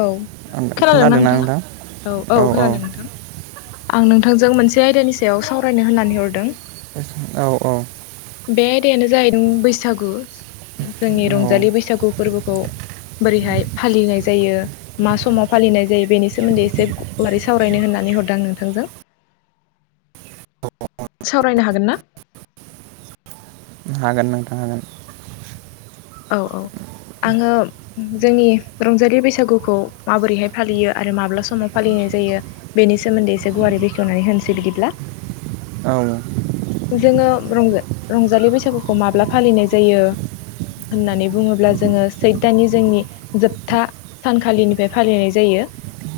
औ खोनादोंना नोंथाङा औ औ-औ औ खोनादों नोंथां आं नोंथांजों मोनसे आयदानि सायाव सावरायनो होननानै हरदों औ-औ बे आयदायानो जाहैदों बैसागु जोंनि औ रंजालि बैसागु फोरबोखौ बोरैहाय फालिनाय जायो मा समाव फालिनाय जायो बेनि सोमोन्दै एसे मारै सावरायनो होन नानै हरदों नोंथांजों सावरायनो हागोनना हागोन नोंथां हागोन औ-औ आङो जोंनि रंजालि बैसागुखौ माबोरैहाय फालियो आरो माब्ला समाव फालिना जायो बेनि सोमोन्दै एसे गुवारै बेखेवनानै होनोसै बिदिब्ला औ जोङों रंजा रंजालि बैसागुखौ माब्ला फालिनाय जायो होननानै बुङोब्ला जोङो सैथानि जोंनि जोबथा सानखालिनिफ्राय फालिनाय जायो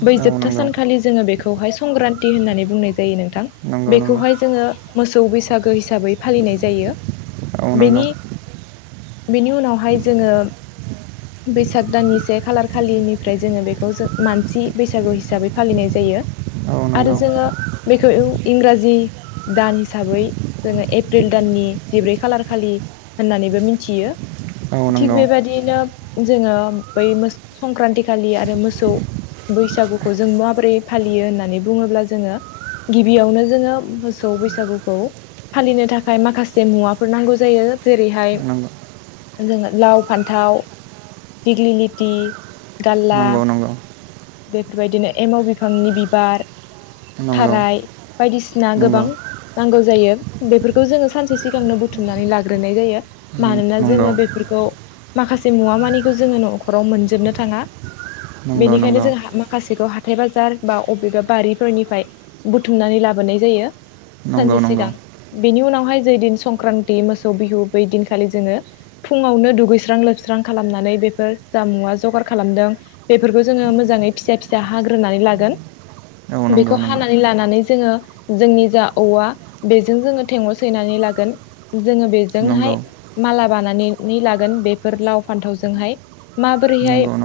बै जोबथा नंगौ सानखालि जोङो बेखौहाय संक्रान्ति होननानै बुंनाय जायो नोंथां नंगौ नंगौ मोसौ बैसागो हिसाबै फालिनाय जायो औ बेनि नंगौ बेनि उनावहाय जोङो बैसाग दाननि से खालार खालिनिफ्राय जोङो बेखौ जो मानसि बैसागु हिसाबै फालिनाय जायो बियो औ आरो नंगौ जोङो बेखौ इउ इंराजि दान हिसाबै जोङो एप्रिल दाननि नि जिब्रै खालार खालि होननानैबो मोनथियो औ थिग नंगौ बेबायादियैनो जोङो बै मोस संक्रान्ति खालि आरो मोसौ बैसागुखौ जों माबोरै फालियो होननानै बुङोब्ला जोङो गिबियावनो जोङो मोसौ बैसागुखौ फालिनो थाखाय माखासे मुवाफोर नांगौ जायो जेरैहाय जोङो लाव फान्थाव दिग्लि लिति नंगौ नंगौ बेफोरबायदिनो एमाव बिफांनि बिबार नंगौ थाराय बायदिसिना नंगौ गोबां नांगौ जायो बेफोरखौ जोङो सानसे सिगांनो बुथुमनानै लाग्रोनाय जायो मानोना नंगौ जोङो बेफोरखौ माखासे मुवा मानिखौ जोङो न'खराव मोनजोबनो थाङा नंगौ नंगौ औ बेनिखायनो जों हा माखासेखौ हा हाथाय बाजार बा अबेबा बारिफोरनिफ्राय बुथुमनानै लाबोनाय जायो नंगौ सानसे नंगौ सिगां बेनि उनावहाय जै दिन संक्रान्ति मोसौ बिहु बैदिन खालि जोङो फुङावनो दुगैस्रां लोबस्रां खालामनानै बेफोर जामुआ जगार खालामदों बेफोरखौ जोङो मोजाङै फिसा फिसा हाग्रोनानै लागोन नंगौ बेखौ हानानै लानानै जोङो जोंनि जा औवा बेजों जोङो थेंग' सैनानै ला गोन जोङो बेजोंहाय नंगौ माला बाना नै लागोन बेफोर लाव फान्थावजोंहाय माबोरैहाय नंगौ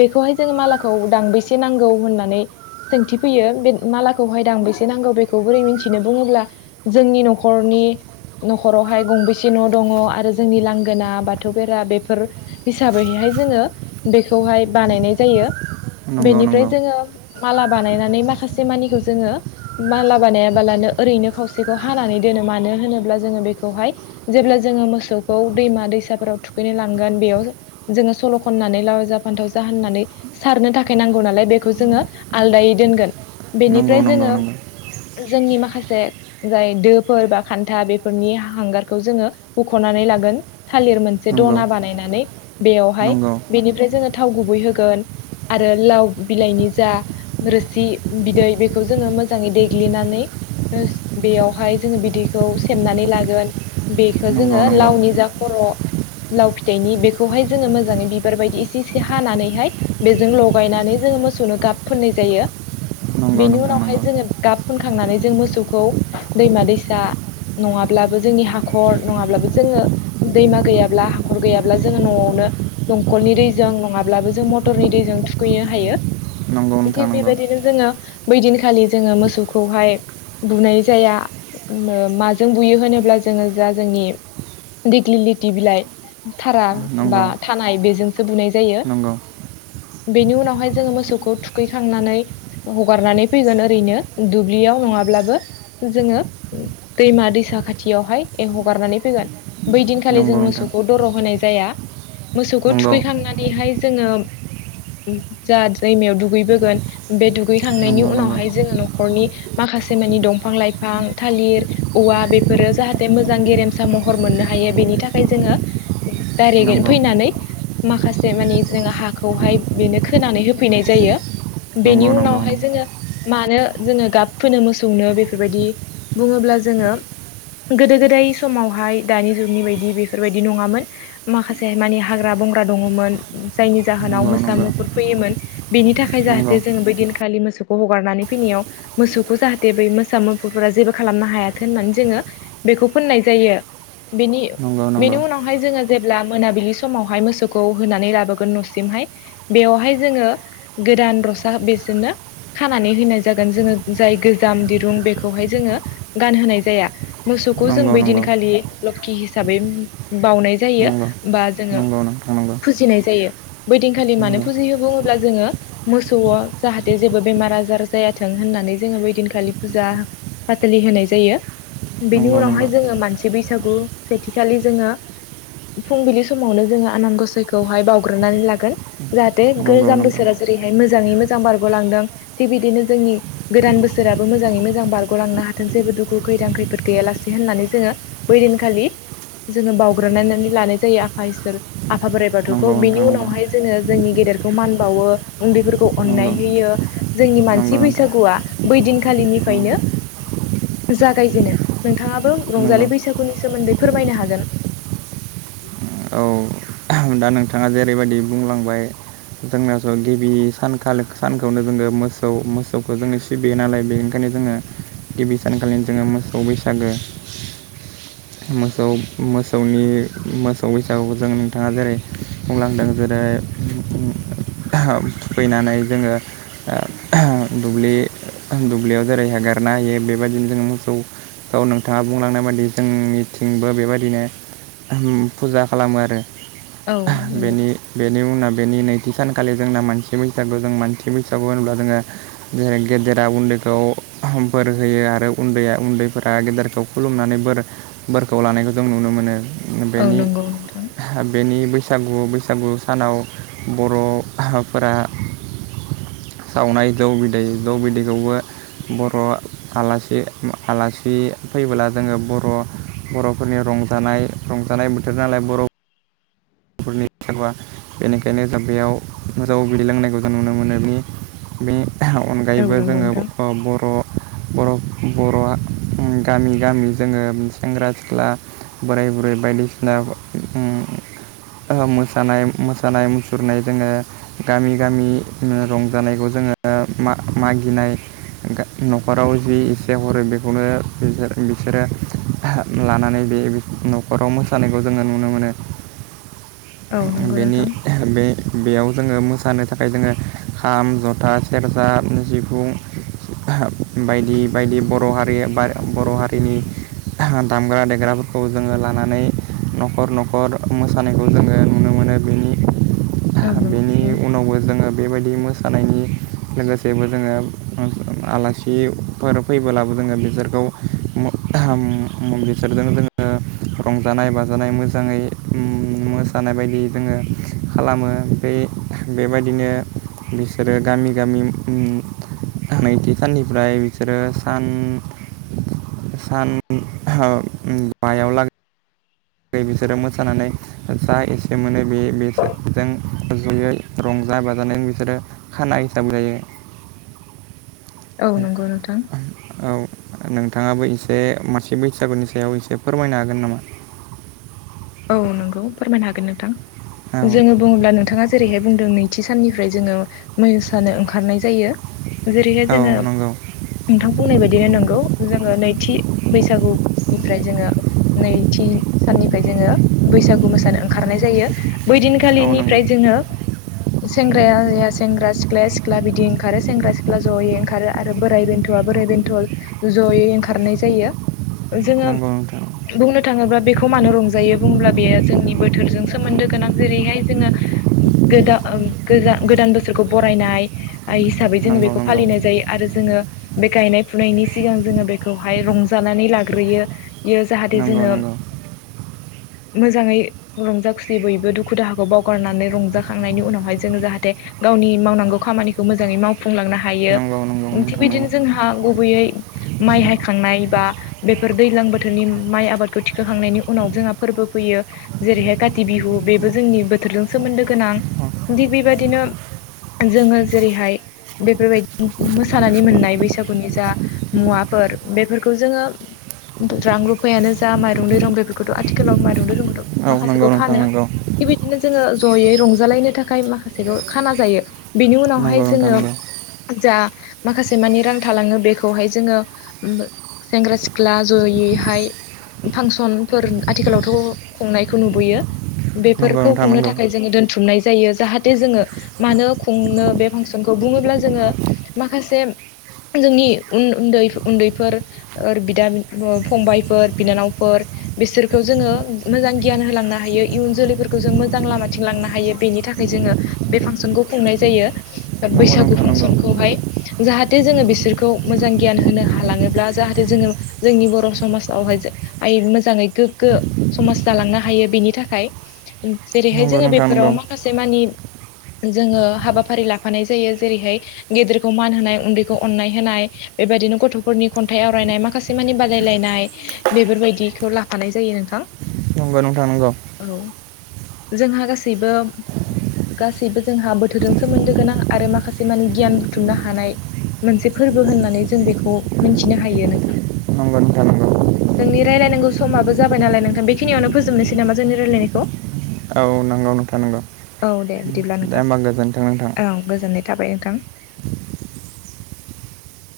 बेखौहाय जोङो मालाखौ दांबेसे नांगौ होननानै सोंथि फैयो बे मालाखौहाय दांबेसे नांगौ बेखौ बोरै मोन्थिनो बुङोब्ला जोंनि नखरनि नखरावहाय गंबोसे न' दङ आरो जोंनि लांगोना बाथौ बेरा बेफोर हिसाबैहाय जोङो बेखौ हाय बानायनाय जायो नंगौ नंगौ बेनिफ्राय जोङो माला बानायनानै माखासे मानिखौ जोङो माला बानायालाबानो ओरैनो खावसेखौ हानानै दोनो मानो होनोब्ला जोङो बेखौहाय जेब्ला जोङो मोसौखौ दैमा दैसाफोराव थुखैनो लांगोन बेयाव जोङो सल' खननानै लाउ जाब फान्थाव जा होननानै सारनो थाखाय नांगौ नालाय बेखौ जोङो आलदायै दोनगोन बेनिफ्राय नंगौ नंगौ जोङो जोंनि माखासे जाय दोफोर बा खान्था बेफोरनि हांगार खौ जोङो बुख'नानै लागोन थालिर मोन से दना बानायनानै बेयावहाय बेनिफ्राय जोङो थाव गुबै होगोन आरो लाव बिलाइनि जा रोसि बिदै बेखौ जोङो मोजाङै देग्लिनानै ओस बेयावहाय जोङो बिदैखौ सेबनानै लागोन बेखो जोङो नंगौ लाउनि जा खर' लाव फिथाइनि बेखौहाय जोङो मोजाङै बिबार बायदि एसे एसे हानानैहाय बेजों लगायना नानै जोङो मोसौनो गाब फोननाय जायो नंगौ बेनि उनावहाय जोङो गाब फुनखांनानै जों मोसौखौ दैमा दैसा नङाब्लाबो जोंनि हा खर नङाब्लाबो जोङो दैमा गैयाब्ला हाख'र गैयाब्ला जोङो न'आवनो दंकलनि दैजों जों नंङाब्लाबो जों मटरनि दैजों थुखैनो हायो नंगौ नोंथां थिग नंगौ बेबायदिनो जोङो बै दिनखालि जोङो मोसौखौहाय बुनाय जाया ओम ओ माजों बुयो होनोब्ला जो जोङो जा जोंनि दिग्लि लिति बिलाइ थारा बा नंगौ थानाय बेजोंसो बुनाय जा नंगौ बेनि उनावहाय जोङो मोसौखौ थुखैखांनानै हगारनानै फैगोन ओरैनो दुब्लियाव नङा ङाब्लाबो जोङो दैमा दैसा खाथि यावहाय हगारनानै फैगोन बैदिनखालि नंगौ जों नोंथां मोसौखौ दर' होनाय जाया। मोसौखौ नंगौ थुखैखांनानैहाय जोङो जा दैमायाव दुगैबोगोन बे दुगैखांनायनि नंगौ नंगौ उनावहाय जोङो न'खरनि माखासे माखासे मानि दंफां लाइफां थालिर औवा बे फोरो जाहाथे मोजां गेरेमसा महर मोननो हायो बेनि थाखाय जोङो दाइरेकयै नंगौ फैनानै माखासे मानि जों हाखौहाय बेनो खोनानै होफैनाय जायो। बेनि नंगौ नंगौ उनावहाय जोङो मानो जोङो गाब फोनो मोसौनो बेफोरबायदि बुङोब्ला जोङो गोदो-गोदाय समावहाय दानि जुगनि बायदि बेफोरबायदि नङामोन माखासे मानि हाग्रा बंग्रा दङमोन जायनि जाहोनाव नंगौ मोसा, नंगौ मुफुर फैयोमोन बेनि थाखाय नंगौ जाहाथे जों बै दिनखालि मोसौखौ हगारनानै फैनायाव मोसौखौ बेखौ फोननाय जायो। बेनि नंगौ बेनि नंगौ उनावहाय जोङो जेब्ला मोनाबिलि समावहाय मोसौखौ होनानै लाबोगोन न'सिमहाय बेवहाय जोङो गोदान रसा बेसोरनो खानानै होनाय जागोन जोङो जाय गोजाम दिरुं बेखौहाय जोङो गानहोनाय जाया। मोसौखौ जों नंगौ बैदिनखालि लोखखि हिसाबै बावउनाय जायो नंगौ बा जोङो नंगौ नंगौ नोंथां फुजिनाय जायो। बैदिनखालि मानो नंगौ फुजियो बुङोब्ला जोङो मोसौआव जाहाथे जेबो बे मार आजार जायाथों होननानै जोङो बैदिनखालि फुजा फाथालै होनाय जायो। बेनि नंगौ नंगौ उनावहाय जोङो मानसि बैसागु सेथिखालि जोङो फुंबिलि समावनो जोङो आनान गसाइखौहाय बावग्रोनानै लागोन जाहाथे बे नंगौ नंगौ गोजाम बोसोरा नोंथां जेरैहाय मोजांयै मोजां बारग'लांदों थिग बिदिनो जोंनि गोदान बोसोराबो मोजाङै मोजां बारग'लांनो हाथोंसै दुखु खैदां खैफोद गैयालासे होननानै जोङो बै दिनखालि जोङो बावग्रोनायनानै लानाय जायो आफा इसोर आफा बोराइ बाथौखौ नंगौ बिनि उनावहाय जोङो जोंनि गेदेरखौ मान बावो उन्दैफोरखौ अननाय नंगौ होयो जोंनि नंगौ मानसि नोंथां बैसागुआ बै दिनखालिनिफ्रायनो जागायजेनो। नोंथाङाबो नंगौ रंजालि बैसागुनि सोमोन्दै फोरमायनो हागोन। औ दा नोंथाङा जेरैबायदि बुंलांबाय जोंना ज' गिबि सानखालि सानखौनो जोङो मोसौ मोसौखौ जोङो सिबियो नालाय बेनिखायनो जोङो गिबि सानखालिनो जोङो मोसौ बैसागो मोसौ मोसौनि मोसौ बैसागुखौ जों बिथाङा जेरै बुंलांदों जेरै थुखैनानै जोङो ओ दुब्लि दुब्लियाव जेरै हगारना होयो बेबायदिनो जोङो मोसौ औ नोंथाङा बुंलांनाय बादि जोंनिथिंबो बेबायदिनो ओम फुजा खालामो आरो। औ नंगौ बेनि बेनि उनाव बेनि नैथि सानखालि जोंना मानसि बैसागु जों मानसि बैसागु होनोब्ला जोङो जेरै गेदेरा उन्दै खौ बोर होयो आरो उन्दैआ उन्दैफोरा गेदेरखौ खुलुमनानै बोर बोरखौ ला नायखौ जों नुनो मोनो। औ नंगौ नोंथां। बिनि बैसागु बैसागु सानाव बर'फोरा सावनाय जौ बिदै जौ बिदैखौबो बर' आलासि आलासि फैबोब्ला जोङो बर' बर'फोरनि रंजानाय रंजानाय बोथोर नालाय बर' बर'फोरनि फोरबोआ बेनिखायनो जों बेयाव मोजांआव दैदैलांनायखौ जों नुनो मोनोदि बेनि औ अनगायैबो नंगौ नोंथां। जोङो बर' बर' बर'आ गामि गामि जोङो सेंग्रा-सिख्ला बोराय बुरै बायदिसिना उम ओ मोसानाय मोसानाय मुसुरनाय जोङो गामि गामि रंजानायखौ जों जोङो मा मागिनाय गा न'खराव जि एसे हरो बेखौनो बिसोर बिसोरो लानानै बे बि न'खराव मोसानायखौ जोङो नुनो मोनो। औ नंगौ बेनि नोंथां बे बेयाव जोङो मोसानो थाखाय जोङो खाम, जथा, सेरजा, जिफुं, बायदि बायदि बर' हारि बा बर' हारिनि दामग्रा-देग्राफोरखौ जोङो लानानै न'खर न'खर मो सानायखौ जोङो नुनो मोनो। बेनि औ नंगौ बेनि नोंथां उनावबो जोङो बेबायदि मो सानायनि लोगोसेबो जोङो आलासिफोर फैबोलाबो जोङो बिसोरखौ खौ मो म-म बेसोरजों जोङो रंजानाय बाजानाय मोजाङै मोसानाय बायदि जोङो खालामो। बे बेबायदिनो बिसोरो गामि गामि नैथि साननिफ्राय बिसोरो सान सान बायाव ला बिसोरो मोसानानै जा एसे मोनो बे-बेसजों जयै रं जा बाजानानै बिसोरो खाना हिसाब जायो। औ। नंगौ नोंथां नोंथाङाबो एसे मासे बैसागुनि सायाव एसे फोरमायनो हागोन नामा? औ नंगौ फोरमायनो हागोन नोंथां। औ जोङो बुङोब्ला नोंथाङा जेरैहाय बुंदों नै थि साननिफ्राय जोङो मैयोसानो ओंखारनाय जायो। जेरैहाय औ जोङो नंगौ नोंथां बुंनाय बायदिनो नोंगौ। जोङो नै थि बैसागुनिफ्राय जोङो नैथि साननिफ्राय जोङो बैसागु मोसानो ओंखारनाय जायो। बै औ नंगौ दिनखालिनिफ्राय जोङो सेंग्रायाया सेंग्रा सिख्लाया सिख्ला बिदि ओंखारो सेंग्रा सिख्ला ज'यै ओंखारो आरो बोराय बेन्थ' बा बोराय बेन्थ' ज'यै ओंखारनाय जायो। जोङो नंगौ नोंथां बुंनो थाङोब्ला बेखौ मानो रंजायो बुंब्ला बेयो जोंनि बोथोरजों सोमोन्दो गोनां जेरैहाय जोङो गोदा गोजा गो दान बोसोरखौ बरायनाय हिसाबै जोङो नंगौ बेखौ नंगौ फालिनाय जायो आरो जोङो बे गायनाय फुनायनि सि गां जोङो बेखौहाय रंजानानै लाग्रोयो। यो जाहाथे नंगौ जोङो [inaudible] मोजाङै रंजा खुसि बयबो दुखु दाहाखौ बावगारनानै रंजाखांनायनि उनावहाय जोंङो जाहाथे गावनि मावनांगौ खामानिखौ मोजाङै मावफुंलांनो हायो। नंगौ नंगौ थिग नोंथां नंगौ बिदिनो जोंहा गुबैयै माइ हायखांनाय बा बेफोर दैलां बोथोरनि माइ आबादखौ थिखोखांनायनि उनाव जोंहा फोरबो फैयो। जेरैहाय काथि बिहु बेबो जोंनि बोथोरजों सोमोन्दो गोनां। थिग बेबायदिनो जोङो जेरैहाय बेफोरबायदि मोसानानै मोननाय बैसागुनि जा मुवाफोर बेफोरखौ जोङो रां रुफायानो जा माइरं दैरं बेफोरखौथ' आथि [unintelligible] औ नंगौ माखासेखौ नोंथां फानो। नंगौ थिग बिदिनो जोङो ज'यै रंजालायनो थाखाय माखासेखौ खाना जायो। बेनि उनावहाय नंगौ नोंथां जोङो नंगौ जा माखासे मानि रां थालाङो बेखौहाय जोङो सेंग्रा सिख्ला ज'यैहाय फांसनफोर आथिखालावथ' खुंनायखौ नुबोयो। नंगौ बेफोरखौ नोंथां खुंनो थाखाय जोङो दोनथुमनाय जायो। जाहाथे जोङो मानो खुंनो बे फांसनखौ बुङोब्ला जोङो माखासे जोंनि उन-उन्दै उन्दैफोर ओर बिदा फंबायफोर बिनानावफोर बिसोर खौ जोङो मोजां गियान होलांनो हायो, इयुन जोलैफोरखौ जों मोजां लामाथिं लांनो हायो, बेनि थाखाय जोङो बे फांसनखौ खुंनाय जायो। बैसागु नंगौ फांसनखौहाय जाहाथे जोङो बिसोरखौ मोजां गियान होनो हालाङोब्ला जाहाथे जोङो जोंनि बर' समाजावहाय आइ मोजाङै गोग गो समाज जालांनो हायो बेनि थाखाय जेरैहाय नंगौ जोङो नोंथां बेफोराव नंगौ माखासेमानि [inaudible] जोङो हाबाफारि लाफानाय जायो जेरैहाय गेदेरखौ मान होनाय उन्दैखौ अननाय होनाय बेबा बिदिनो गथ'फोरनि खन्थाइ आवरायनाय माखासे मानि बादायलायनाय बेफोरबायदिखौ लाफानाय। जायो नोंथां। नंगौ नोंथां नंगौ। औ जोंहा गासैबो गासैबो जोंहा बोथोरजों सोमोन्दो गोनां आरो माखासे मानि गियान बुथुमनो हानाय। मोनसे फोरबो होननानै जों बेखौ मिनथिनो हायो नोंथां। नंगौ नोंथां नंगौ जोंनि रायलायनांगौ समाबो जाबाय नालाय नोंथां बेखिनियावनो फोजोबनोसै नामा जोंनि रायलायनायखौ। औ नंगौ नोंथां नंगौ। औ दे बिदिब्ला दे नोंथां होमबा गोजोन्थों नोंथां औ गोजोननाय थाबाय नोंथां